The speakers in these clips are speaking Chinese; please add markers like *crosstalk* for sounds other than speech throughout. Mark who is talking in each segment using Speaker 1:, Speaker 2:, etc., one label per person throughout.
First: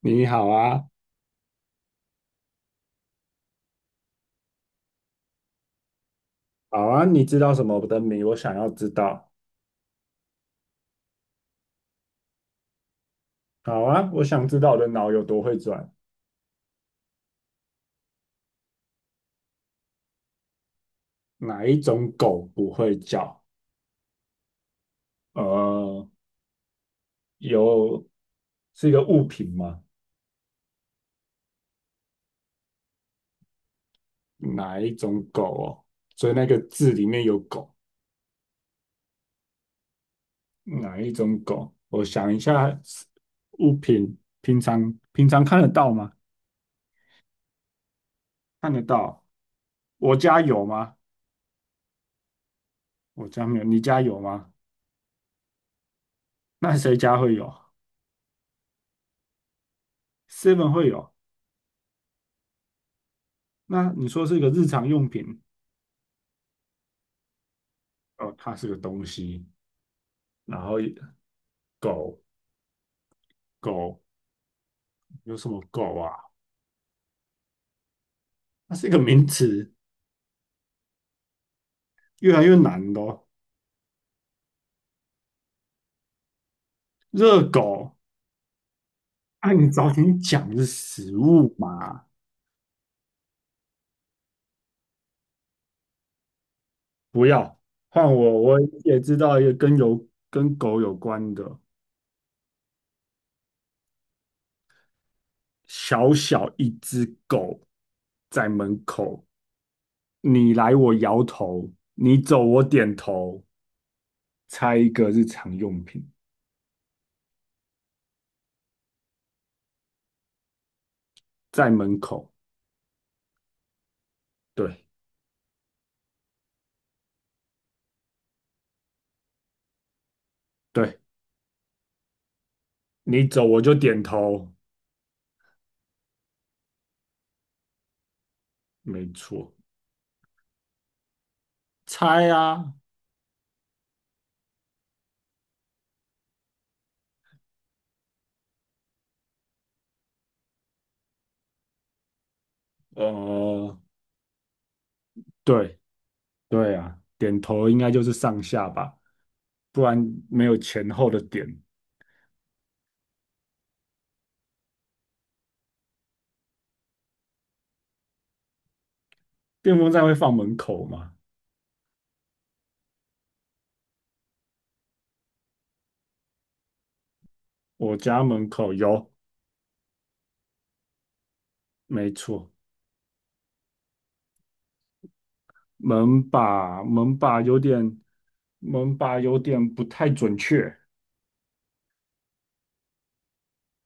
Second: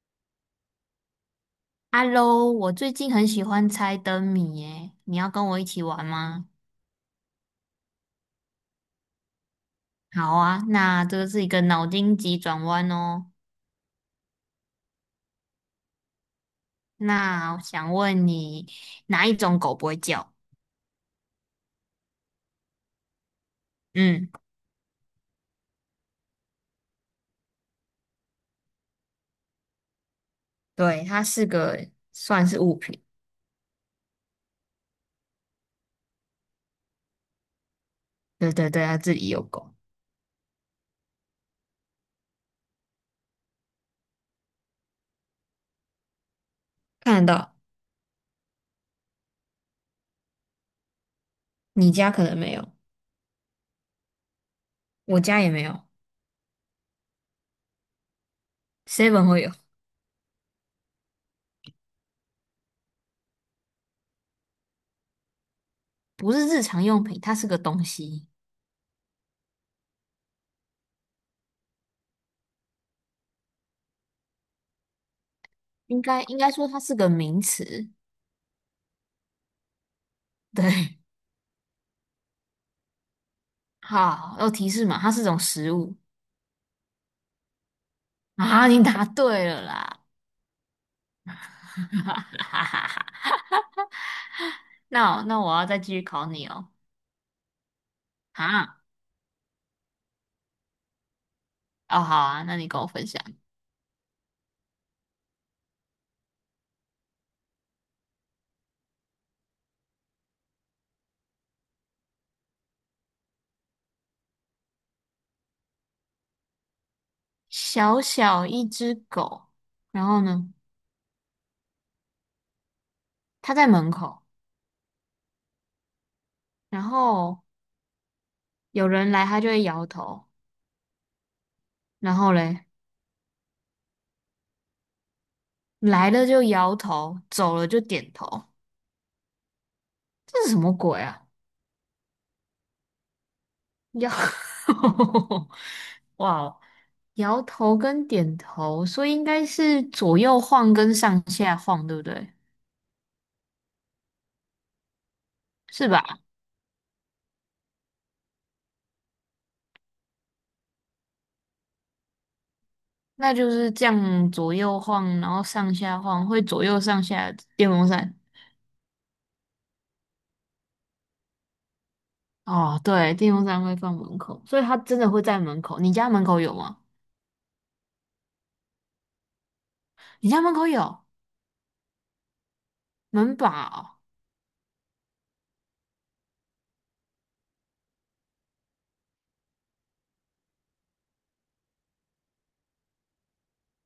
Speaker 1: 你好啊，
Speaker 2: Hello，我最近很喜欢猜灯谜耶，你要跟我一起玩吗？
Speaker 1: 好啊，你知道什么的谜？我想要知道。
Speaker 2: 好啊，那这个是一个脑筋急转弯哦。
Speaker 1: 好啊，我想知道我的脑有多会转。
Speaker 2: 那我想问你，哪一种狗不会叫？
Speaker 1: 哪一种狗不会叫？
Speaker 2: 嗯，
Speaker 1: 呃，有，是一个物品吗？
Speaker 2: 对，它是个算是物品。
Speaker 1: 哪一种狗哦？所以那个字里面有狗，
Speaker 2: 对对对，它自己有狗，
Speaker 1: 哪一种狗？我想一下，物品平常看得到吗？
Speaker 2: 看得到。
Speaker 1: 看得到。我家有吗？
Speaker 2: 你家可能没有，
Speaker 1: 我家没有，你家有吗？
Speaker 2: 我家也没有
Speaker 1: 那谁家会有
Speaker 2: ，Seven 会有，
Speaker 1: ？Seven 会有。那你说是一个日常用品，
Speaker 2: 不是日常用品，它是个东西。
Speaker 1: 哦，它是个东西，然后狗狗有什么狗
Speaker 2: 应
Speaker 1: 啊？
Speaker 2: 该应该说它是个名词。
Speaker 1: 它是一个名词，
Speaker 2: *laughs* 对，
Speaker 1: 越来越难的哦。
Speaker 2: 好，要提示嘛，它是种食物。
Speaker 1: 热狗，
Speaker 2: *laughs* 啊，你答对
Speaker 1: 啊，
Speaker 2: 了
Speaker 1: 你早
Speaker 2: 啦！
Speaker 1: 点讲是食物嘛，
Speaker 2: *laughs* 哈哈哈。那我要再继续考你哦。
Speaker 1: 不要换我，我
Speaker 2: 啊，
Speaker 1: 也知道一个跟有跟狗有关的，
Speaker 2: 哦，好啊，那你跟我分享。
Speaker 1: 小小一只狗在门口，你来我摇头，你走我点头，猜一个日常用品。
Speaker 2: 小小一只狗，然后呢，
Speaker 1: 在门口，
Speaker 2: 它在门口，
Speaker 1: 对。
Speaker 2: 然后有人来，它就会摇头，
Speaker 1: 对
Speaker 2: 然后嘞，
Speaker 1: 你走我就点头，
Speaker 2: 来了就摇头，走了就点头，
Speaker 1: 没错。
Speaker 2: 这是什么鬼啊？
Speaker 1: 猜啊，
Speaker 2: 摇，*laughs* 哇哦，摇头跟点头，所以应该是左右晃跟上下晃，对不对？
Speaker 1: 呃，对。
Speaker 2: 是吧？
Speaker 1: 对啊，点头应该就是上下吧，不然没有前后的点。
Speaker 2: 那就是这样左右晃，然后上下晃，会左右上下的电风扇。
Speaker 1: 电风扇会放门口吗？
Speaker 2: 哦，对，电风扇会放门口，所以它真的会在门口。你家门口有吗？
Speaker 1: 我家门口有，
Speaker 2: 你家门口有
Speaker 1: 没错。
Speaker 2: 门把哦，
Speaker 1: 门把有点，门把有点不太准确，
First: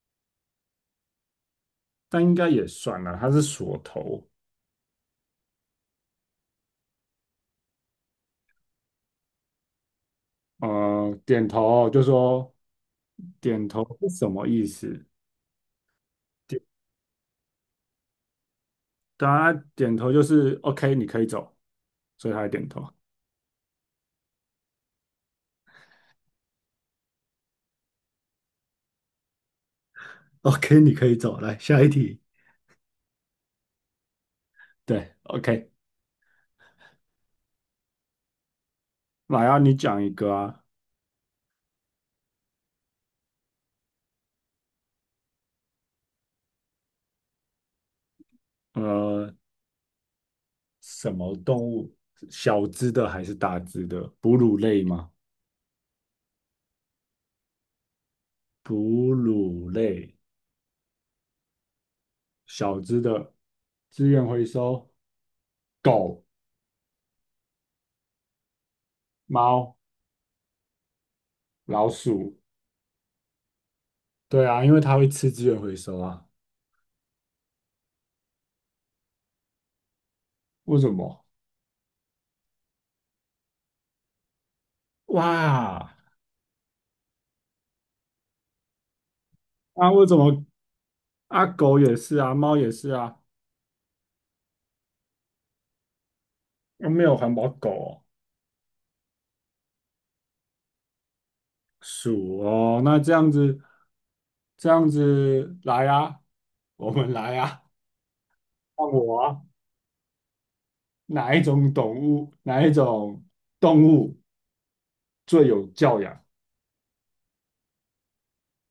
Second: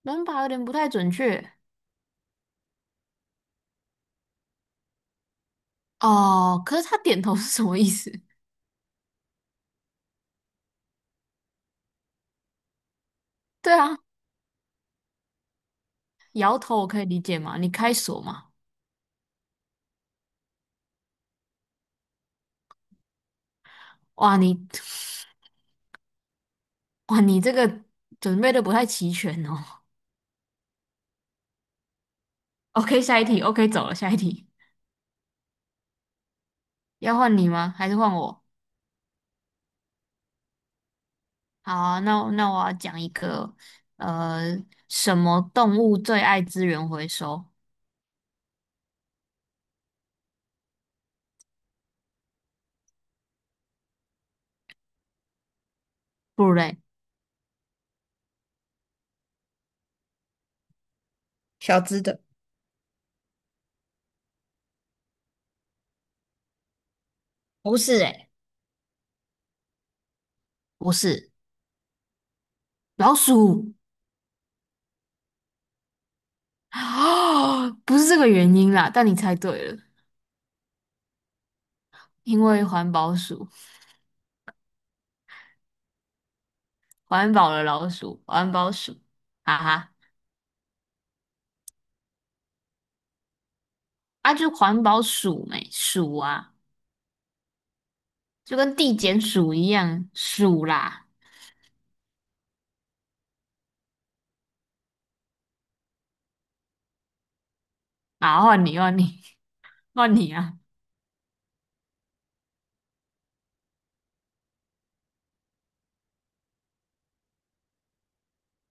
Speaker 2: 门把有点不太准确
Speaker 1: 但应该也算了，它是锁头。
Speaker 2: 哦。可是他点头是什么意思？
Speaker 1: 点头就说，
Speaker 2: *laughs*
Speaker 1: 点
Speaker 2: 对
Speaker 1: 头
Speaker 2: 啊，
Speaker 1: 是什么意思？
Speaker 2: 摇头我可以理解嘛，你开锁嘛。
Speaker 1: 对啊，他点头就是 OK，你可以走，所以他还点头。
Speaker 2: 哇，你 *laughs* 哇，你这个准备的不太齐全哦。
Speaker 1: OK，你可以走，来下一题。
Speaker 2: *laughs* OK，下一题，OK，走了，下一题，
Speaker 1: 对，OK。
Speaker 2: 要换你吗？还是换我？
Speaker 1: 来啊，你讲一个啊，
Speaker 2: 好啊，那我要讲一个，呃，什么动物最爱资源回收？
Speaker 1: 呃，什么动物？小只的还是大只的？哺乳类吗？
Speaker 2: 不乳类，
Speaker 1: 哺乳类，
Speaker 2: 小只的，
Speaker 1: 小只的，资源回收，狗、
Speaker 2: 不是诶，
Speaker 1: 猫、
Speaker 2: 不是，
Speaker 1: 老鼠。
Speaker 2: 老鼠。
Speaker 1: 对啊，因为它会吃资源回收啊。
Speaker 2: 啊，*gasps* 不是这个原因啦，但你猜对了，
Speaker 1: 为什么？
Speaker 2: 因为环保鼠，
Speaker 1: 哇，
Speaker 2: 环保的老鼠，环保鼠，哈
Speaker 1: 啊，
Speaker 2: 哈，
Speaker 1: 为什么？啊，狗也是啊，猫也是啊，
Speaker 2: 啊，就环保鼠没鼠啊，
Speaker 1: 又没有环保狗哦。
Speaker 2: 就跟地检鼠一样鼠啦，
Speaker 1: 鼠哦，那这样子，这样子来啊，我们来啊，
Speaker 2: 啊，换你
Speaker 1: 看
Speaker 2: 换
Speaker 1: 我
Speaker 2: 你。
Speaker 1: 啊，
Speaker 2: *laughs* 换你啊，
Speaker 1: 哪一种动物，哪一种动物最有教养？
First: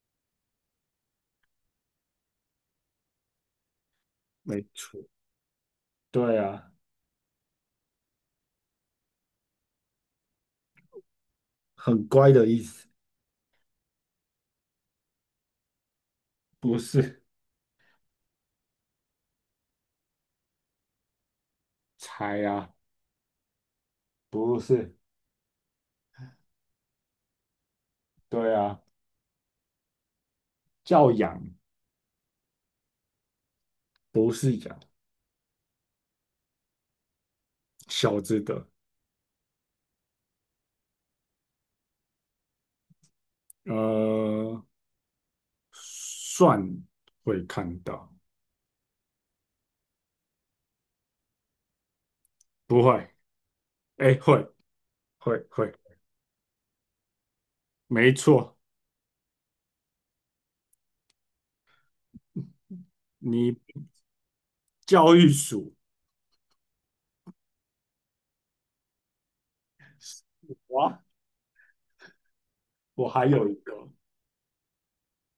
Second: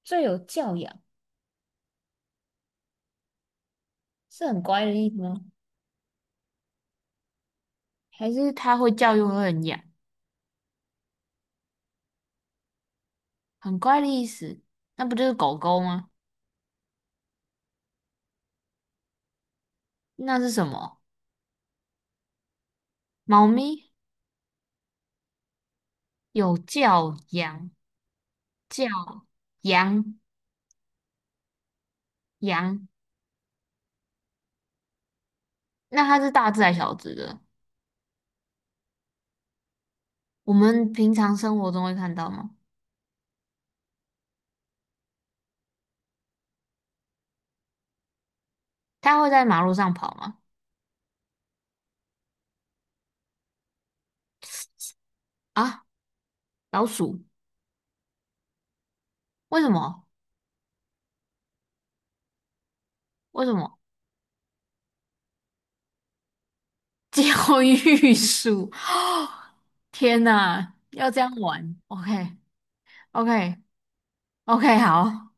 Speaker 2: 最有教养是很
Speaker 1: 没
Speaker 2: 乖的
Speaker 1: 错，
Speaker 2: 意思吗？
Speaker 1: 对啊，
Speaker 2: 还是它会叫又会很痒，
Speaker 1: 很乖的意思。
Speaker 2: 很乖的意思。那不就是狗狗吗？
Speaker 1: 不是，
Speaker 2: 那是什么？
Speaker 1: 猜啊，
Speaker 2: 猫咪，
Speaker 1: 不是，
Speaker 2: 有叫羊，
Speaker 1: 对啊，
Speaker 2: 叫羊
Speaker 1: 教养
Speaker 2: 羊。
Speaker 1: 不是养。
Speaker 2: 那它是大只还是小只的？
Speaker 1: 小只的，
Speaker 2: 我们平常生活中会看到吗？
Speaker 1: 呃，算会看到，
Speaker 2: 它会在马路上跑吗？
Speaker 1: 不会，哎，会会，
Speaker 2: 啊，老鼠？
Speaker 1: 没错，
Speaker 2: 为什么？为什么？
Speaker 1: 你。教育鼠。
Speaker 2: *laughs* 教育鼠？*gasps* 天哪，
Speaker 1: 哇，
Speaker 2: 要这样玩？OK，
Speaker 1: 我还有一
Speaker 2: OK，
Speaker 1: 个，
Speaker 2: OK，好，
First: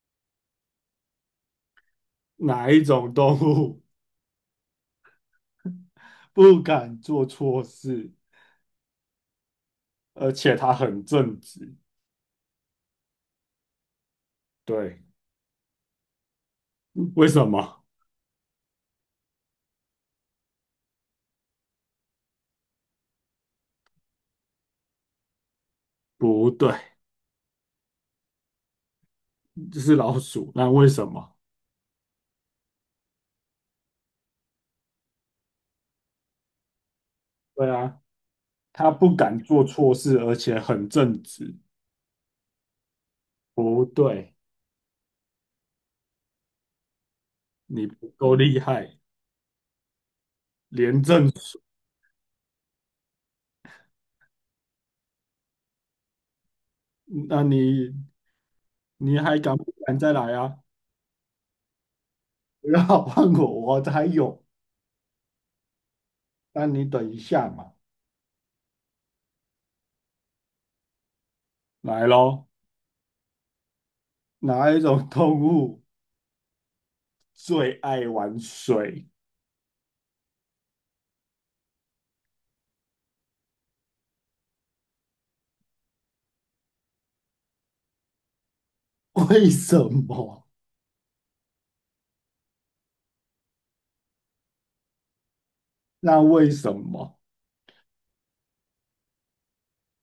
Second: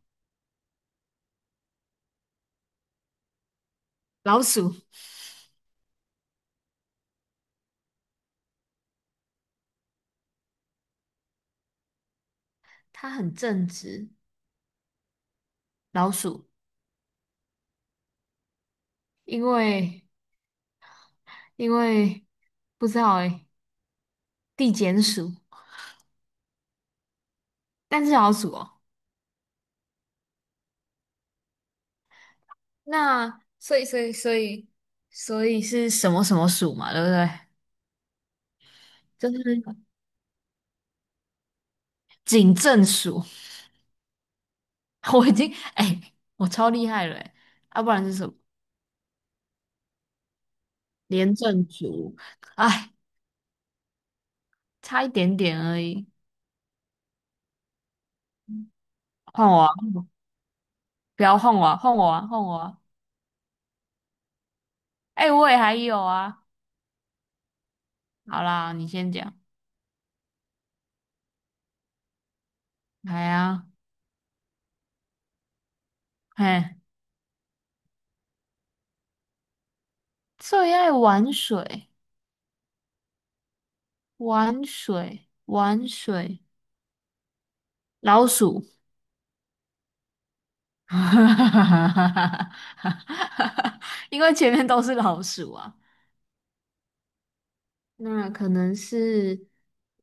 Speaker 1: 哪一种动物
Speaker 2: 老鼠，
Speaker 1: *laughs* 不敢做错事，而且它很正直？
Speaker 2: 它很正直，
Speaker 1: 对，
Speaker 2: 老鼠。
Speaker 1: 为什么？
Speaker 2: 因为因为不知道诶，地检署，
Speaker 1: 不对，
Speaker 2: 但是小署哦。
Speaker 1: 这是老鼠。那为什么？
Speaker 2: 那所以是什么什么署嘛，对不对？
Speaker 1: 对啊，它不
Speaker 2: 就
Speaker 1: 敢
Speaker 2: 是
Speaker 1: 做错事，而且很正直。
Speaker 2: 警政署，
Speaker 1: 不对，
Speaker 2: *laughs* 我已经哎、我超厉害了哎、
Speaker 1: 你
Speaker 2: 不然
Speaker 1: 不
Speaker 2: 是什么
Speaker 1: 够厉害，廉政
Speaker 2: 廉
Speaker 1: 署。
Speaker 2: 政署？哎，差一点点而已。
Speaker 1: 那你你还
Speaker 2: 换
Speaker 1: 敢
Speaker 2: 我
Speaker 1: 不
Speaker 2: 啊，
Speaker 1: 敢再来啊？
Speaker 2: 不要换我啊，换我啊，换我
Speaker 1: 不
Speaker 2: 啊！
Speaker 1: 要换我，我还有。
Speaker 2: 哎、我也还有啊。
Speaker 1: 那你等一下嘛，
Speaker 2: 好啦，你先讲。
Speaker 1: 来喽。
Speaker 2: 来啊，
Speaker 1: 哪一种动物
Speaker 2: 嘿，
Speaker 1: 最爱玩水？
Speaker 2: 最爱玩水。玩水，玩水，老鼠，
Speaker 1: *laughs* 为什么？
Speaker 2: *laughs* 因为前面都是老鼠啊。
Speaker 1: 那为什么？
Speaker 2: 那可能是，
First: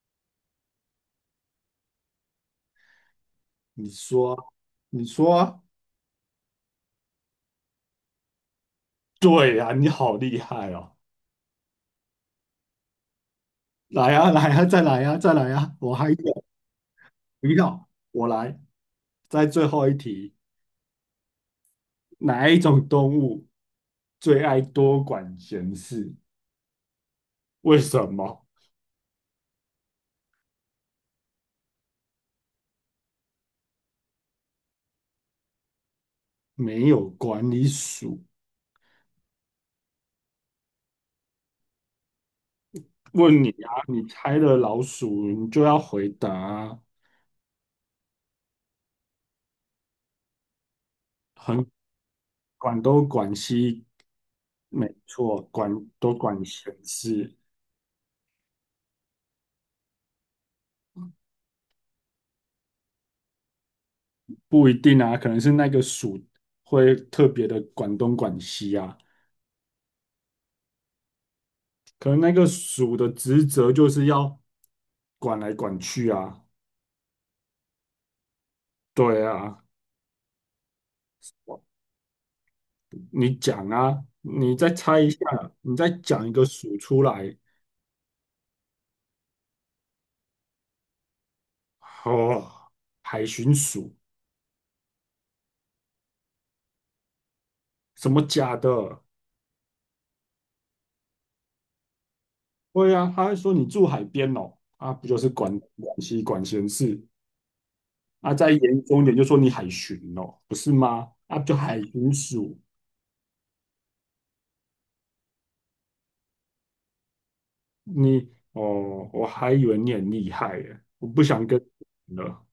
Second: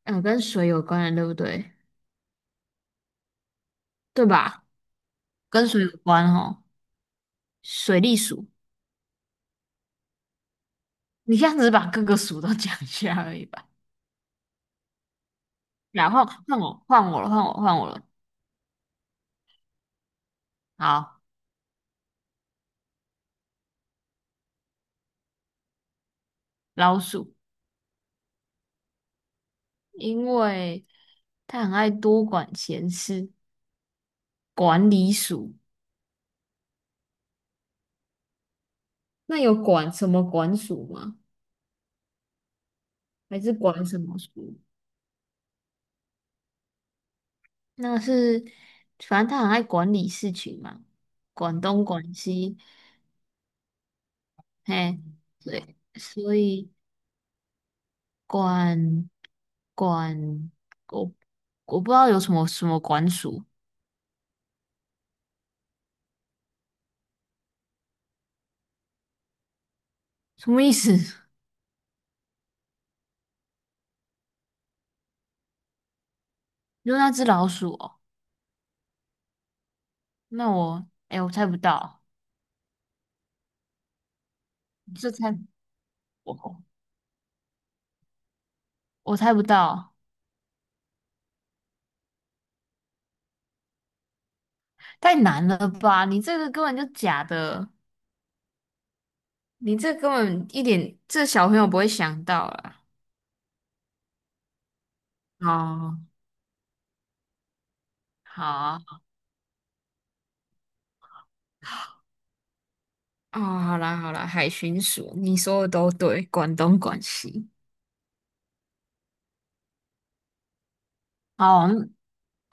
Speaker 2: 跟水有关的，对不对？
Speaker 1: 你
Speaker 2: 对
Speaker 1: 说啊。
Speaker 2: 吧？
Speaker 1: 你说啊。
Speaker 2: 跟水有关哦。水利鼠，
Speaker 1: 对呀、啊，你好厉害哦！
Speaker 2: 你这样子把各个鼠都讲一下而已吧。
Speaker 1: 来呀、啊来呀、啊再来呀、再来呀、我还
Speaker 2: 然
Speaker 1: 有，
Speaker 2: 后换我，换我了，换
Speaker 1: 不
Speaker 2: 我，换我
Speaker 1: 要，
Speaker 2: 了。
Speaker 1: 我来。在最后一题，
Speaker 2: 好，
Speaker 1: 哪一种动物最爱多管闲事？
Speaker 2: 老鼠，
Speaker 1: 为什么？
Speaker 2: 因为它很爱多管闲事，管理鼠。
Speaker 1: 没有管理鼠。
Speaker 2: 那有管什么管鼠吗？还
Speaker 1: 问你
Speaker 2: 是
Speaker 1: 啊，
Speaker 2: 管什
Speaker 1: 你
Speaker 2: 么
Speaker 1: 猜了
Speaker 2: 书？
Speaker 1: 老鼠，你就要回答啊。
Speaker 2: 那是，反正他很爱管理事情嘛，管
Speaker 1: 很
Speaker 2: 东管西，
Speaker 1: 管东管西，没
Speaker 2: 嘿，
Speaker 1: 错，管
Speaker 2: 对，
Speaker 1: 多
Speaker 2: 所
Speaker 1: 管
Speaker 2: 以
Speaker 1: 闲事。
Speaker 2: 管管我我不知道有什么什么管鼠，
Speaker 1: 不一定啊，可能是那个属会特别的管东管西啊，
Speaker 2: 什么意思？*laughs*
Speaker 1: 可能那个属的职责就是要管来管去啊。
Speaker 2: 就那只老鼠哦？
Speaker 1: 对啊，
Speaker 2: 那我哎、我猜不到，
Speaker 1: 你讲啊，你再猜一
Speaker 2: 这
Speaker 1: 下，
Speaker 2: 猜
Speaker 1: 你再讲一
Speaker 2: 我
Speaker 1: 个属出来，
Speaker 2: 我猜不到，
Speaker 1: 哦，海巡署。
Speaker 2: 太难了吧？你这个根本就假的，
Speaker 1: 什么假的？
Speaker 2: 你这根本一点这小朋友不会想到啦。
Speaker 1: 对啊，他还说你住海边哦，啊，不就是管
Speaker 2: 哦，
Speaker 1: 管西管闲事啊？
Speaker 2: 好
Speaker 1: 再严
Speaker 2: 啊。
Speaker 1: 重一点就说你海巡哦，不是吗？啊，不就海巡署。
Speaker 2: 哦，好啦好啦，海巡署，你说的都对，广东广西。
Speaker 1: 你哦，我还以为你很厉害耶，我不想跟
Speaker 2: 哦，
Speaker 1: 你了。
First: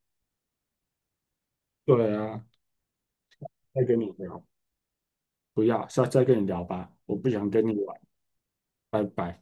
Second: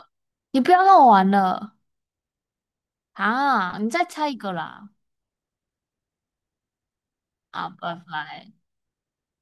Speaker 2: 你不要让我玩了
Speaker 1: 对啊，
Speaker 2: 啊！
Speaker 1: 再
Speaker 2: 你
Speaker 1: 跟
Speaker 2: 再
Speaker 1: 你
Speaker 2: 猜一
Speaker 1: 聊，
Speaker 2: 个啦！
Speaker 1: 不要，下次再跟你聊吧，我不想跟
Speaker 2: 啊，
Speaker 1: 你
Speaker 2: 拜
Speaker 1: 玩，
Speaker 2: 拜。
Speaker 1: 拜拜。